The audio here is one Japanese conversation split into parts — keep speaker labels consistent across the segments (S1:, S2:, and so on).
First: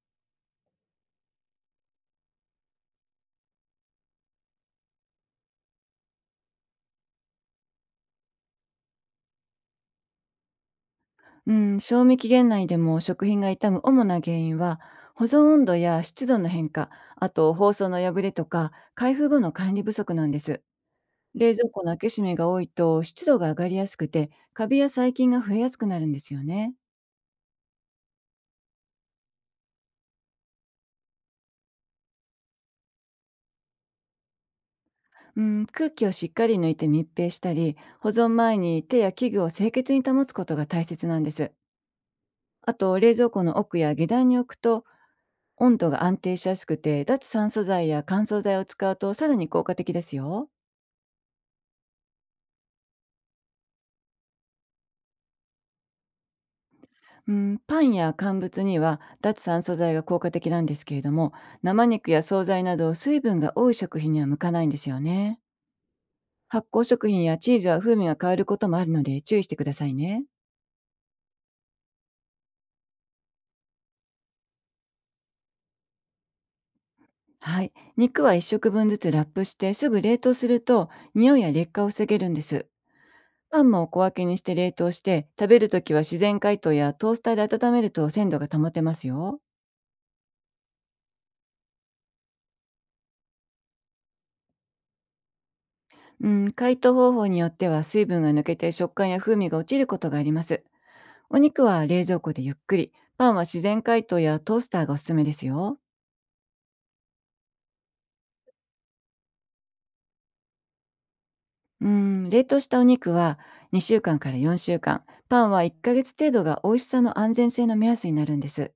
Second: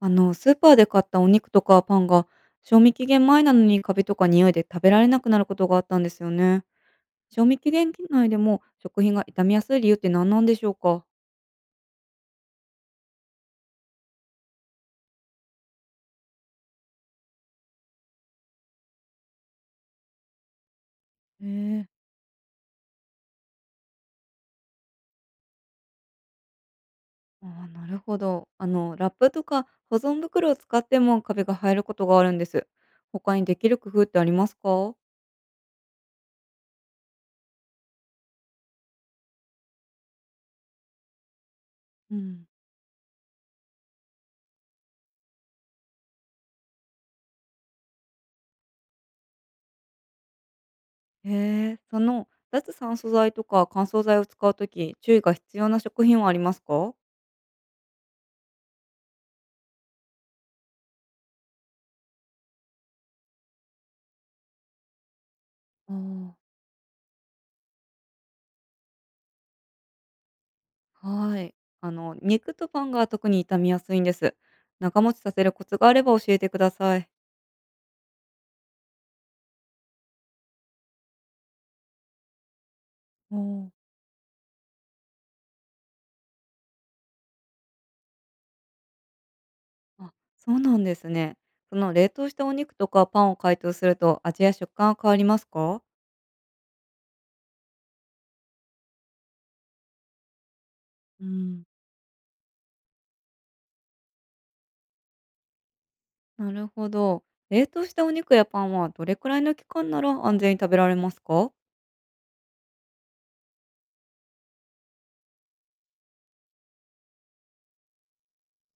S1: スーパーで買ったお肉とかパンが、賞味期限前なのにカビとか匂いで食べられなくなることがあったんですよね。賞味期限内でも食品が傷みやすい理由って何なんでしょうか？
S2: うん、賞味期限内でも食品が傷む主な原因は保存温度や湿度の変化、あと包装の破れとか開封後の管理不足なんです。
S1: へえ
S2: 冷蔵庫
S1: ー、
S2: の開け閉めが多いと湿度が上がりやすくて、カビや細菌が増えやすくなるんですよね。
S1: ああー、なるほど。ラップとか保存袋を使ってもカビが生えることがあるんです。他にできる工夫ってありますか？
S2: うん、空気をしっかり抜いて密閉したり、保存前に手や器具を清潔に保つことが大切なんです。
S1: うん、
S2: あと冷蔵庫の奥や下段に置くと温度が安定しやすくて、脱酸素剤や乾燥剤を使うとさらに効果的ですよ。
S1: へえ、脱酸素剤とか乾燥剤を使うとき、注意が必要な食品はありますか？
S2: うん、パンや乾物には脱酸素剤が効果的なんですけれども、生肉や惣菜など水分が多い食品には向かないんですよね。
S1: ああー、
S2: 発酵食品やチーズは風味が変わることもあるので注意してくださいね。
S1: はい。肉とパンが特に傷みやすいんです。長持ちさせるコツがあれば教えてください。
S2: はい、肉は1食分ずつラップしてすぐ冷凍すると、匂いや劣化を防げるんです。
S1: お
S2: パ
S1: お
S2: ンも
S1: ー、
S2: 小分けにして冷凍して、食べるときは自然解凍やトースターで温めると鮮度が保てますよ。
S1: あ、そうなんですね。その冷凍したお肉とかパンを解凍すると味や食感は変わりますか？
S2: うん、解凍方法によっては水分が抜けて食感や風味が落ちることがあります。
S1: う
S2: お
S1: ん、
S2: 肉は冷蔵庫でゆっくり、パンは自然解凍やトースターがおすすめですよ。
S1: なるほど。冷凍したお肉やパンはどれくらいの期間なら安全に食べられますか？
S2: うーん、冷凍したお肉は2週間から4週間、パンは1ヶ月程度が美味しさの安全性の目安になるんです。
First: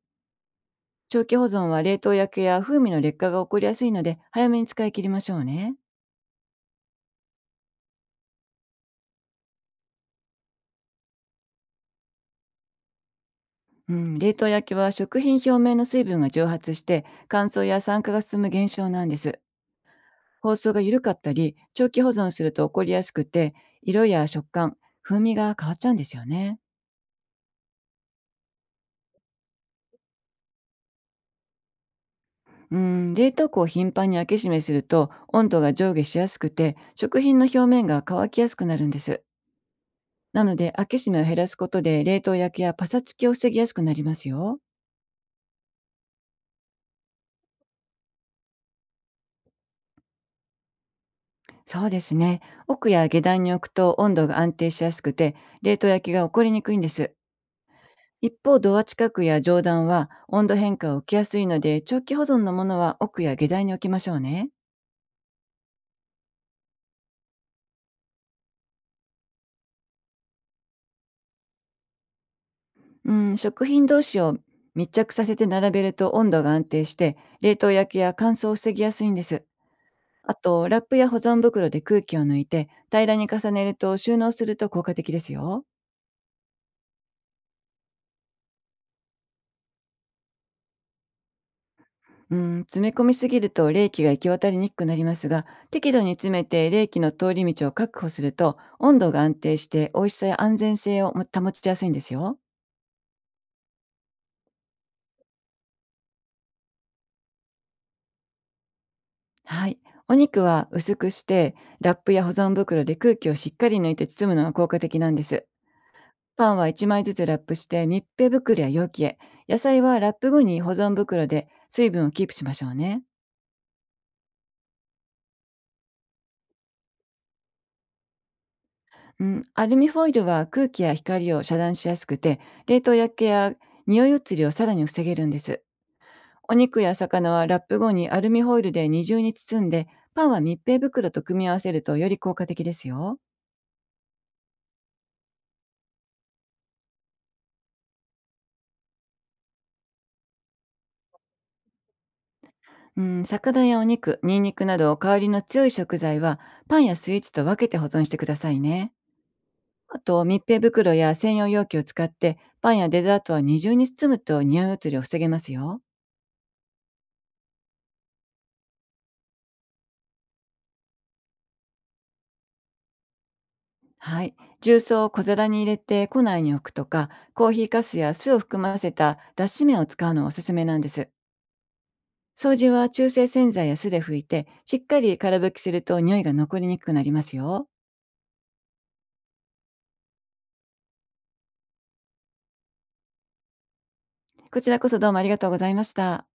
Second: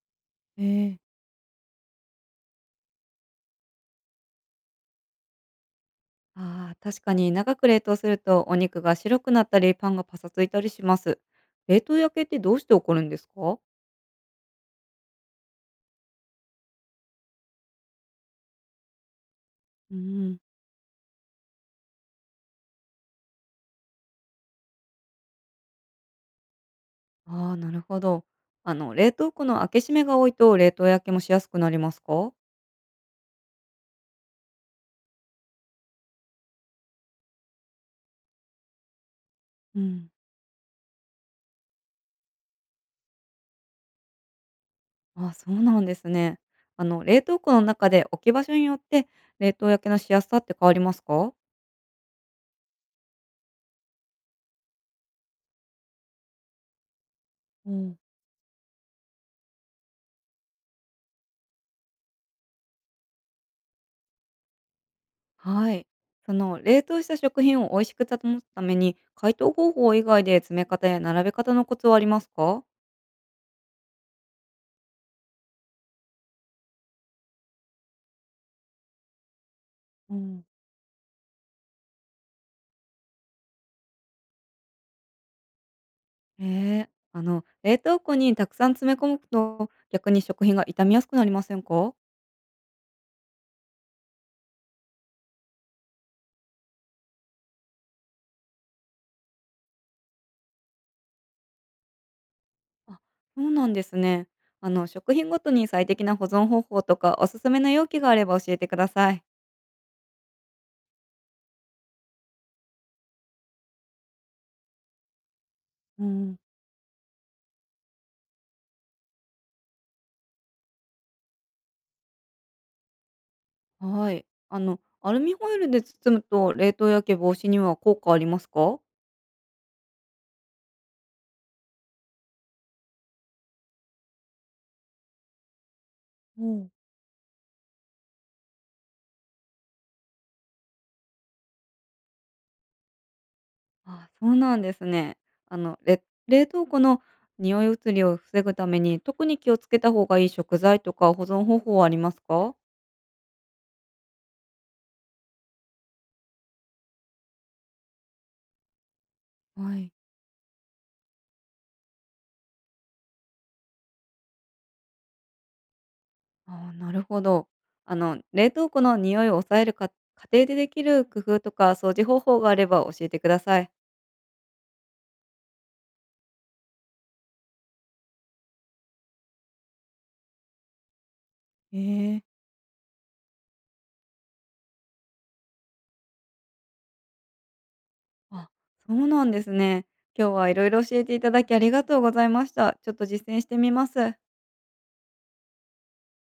S1: えー、
S2: 長期保存は冷凍焼けや風味の劣化が起こりやすいので、早めに使い切りましょうね。
S1: ああ、確かに長く冷凍するとお肉が白くなったりパンがパサついたりします。冷凍焼けってどうして起こるんですか？
S2: うん、冷凍焼きは食品表面の水分が蒸発して乾燥や酸化が進む現象なんです。
S1: うん、
S2: 包装が緩かったり長期保存すると起こりやすくて、色や食感、風味が変わっちゃうんですよね。
S1: ああ、なるほど。冷凍庫の開け閉めが多いと、冷凍焼けもしやすくなりますか？
S2: うん、冷凍庫を頻繁に開け閉めすると温度が上下しやすくて、食品の表面が乾きやすくなるんです。
S1: うん。
S2: なので開け閉めを減らすことで、冷凍焼けやパサつきを防ぎやすくなりますよ。
S1: ああ、そうなんですね。冷凍庫の中で置き場所によって、冷凍焼けのしやすさって変わりますか？
S2: そうですね。奥や下段に置くと温度が安定しやすくて、冷凍焼けが起こりにくいんです。
S1: うん。
S2: 一方、ドア近くや上段は温度変化を受けやすいので、長期保存のものは奥や下段に置きましょうね。
S1: はい。冷凍した食品を美味しく保つために、解凍方法以外で詰め方や並べ方のコツはありますか？
S2: うん、食品同士を密着させて並べると温度が安定して、冷凍焼けや乾燥を防ぎやすいんです。
S1: う
S2: あ
S1: ん。
S2: とラップや保存袋で空気を抜いて、平らに重ねると収納すると効果的ですよ。
S1: ええ、冷凍庫にたくさん詰め込むと、逆に食品が傷みやすくなりませんか？
S2: うん、詰め込みすぎると冷気が行き渡りにくくなりますが、適度に詰めて冷気の通り道を確保すると、温度が安定して美味しさや安全性を保ちやすいんですよ。
S1: あ、そうなんですね。食品ごとに最適な保存方法とか、おすすめの容器があれば教えてください。
S2: はい、お肉は薄くしてラップや保存袋で空気をしっかり抜いて包むのが効果的なんです。
S1: うん、
S2: パンは1枚ずつラップして密閉袋や容器へ。野菜はラップ後に保存袋で水分をキープしましょうね。
S1: はい。アルミホイルで包むと冷凍焼け防止には効果ありますか？
S2: うん、アルミホイルは空気や光を遮断しやすくて、冷凍焼けや匂い移りをさらに防げるんです。
S1: う
S2: お
S1: ん、
S2: 肉や魚はラップ後にアルミホイルで二重に包んで、パンは密閉袋と組み合わせるとより効果的ですよ。
S1: あ、そうなんですね。あの、れ冷凍庫の匂い移りを防ぐために特に気をつけた方がいい食材とか保存方法はありますか？
S2: うん、魚やお肉、ニンニクなど香りの強い食材はパンやスイーツと分けて保存してくださいね。
S1: はい、
S2: あと密閉袋や専用容器を使って、パンやデザートは二重に包むと匂い移りを防げますよ。
S1: ああ、なるほど。冷凍庫の匂いを抑えるか家庭でできる工夫とか掃除方法があれば教えてください。
S2: はい。重曹を小皿に入れて庫内に置くとか、コーヒーかすや酢を含ませた脱脂麺を使うのがおすすめなんです。
S1: ええ、
S2: 掃除は中性洗剤や酢で拭いて、しっかり空拭きすると匂いが残りにくくなりますよ。
S1: あ、そうなんですね。今日はいろいろ教えていただきありがとうございました。ちょっと実践してみます。
S2: こちらこそどうもありがとうございました。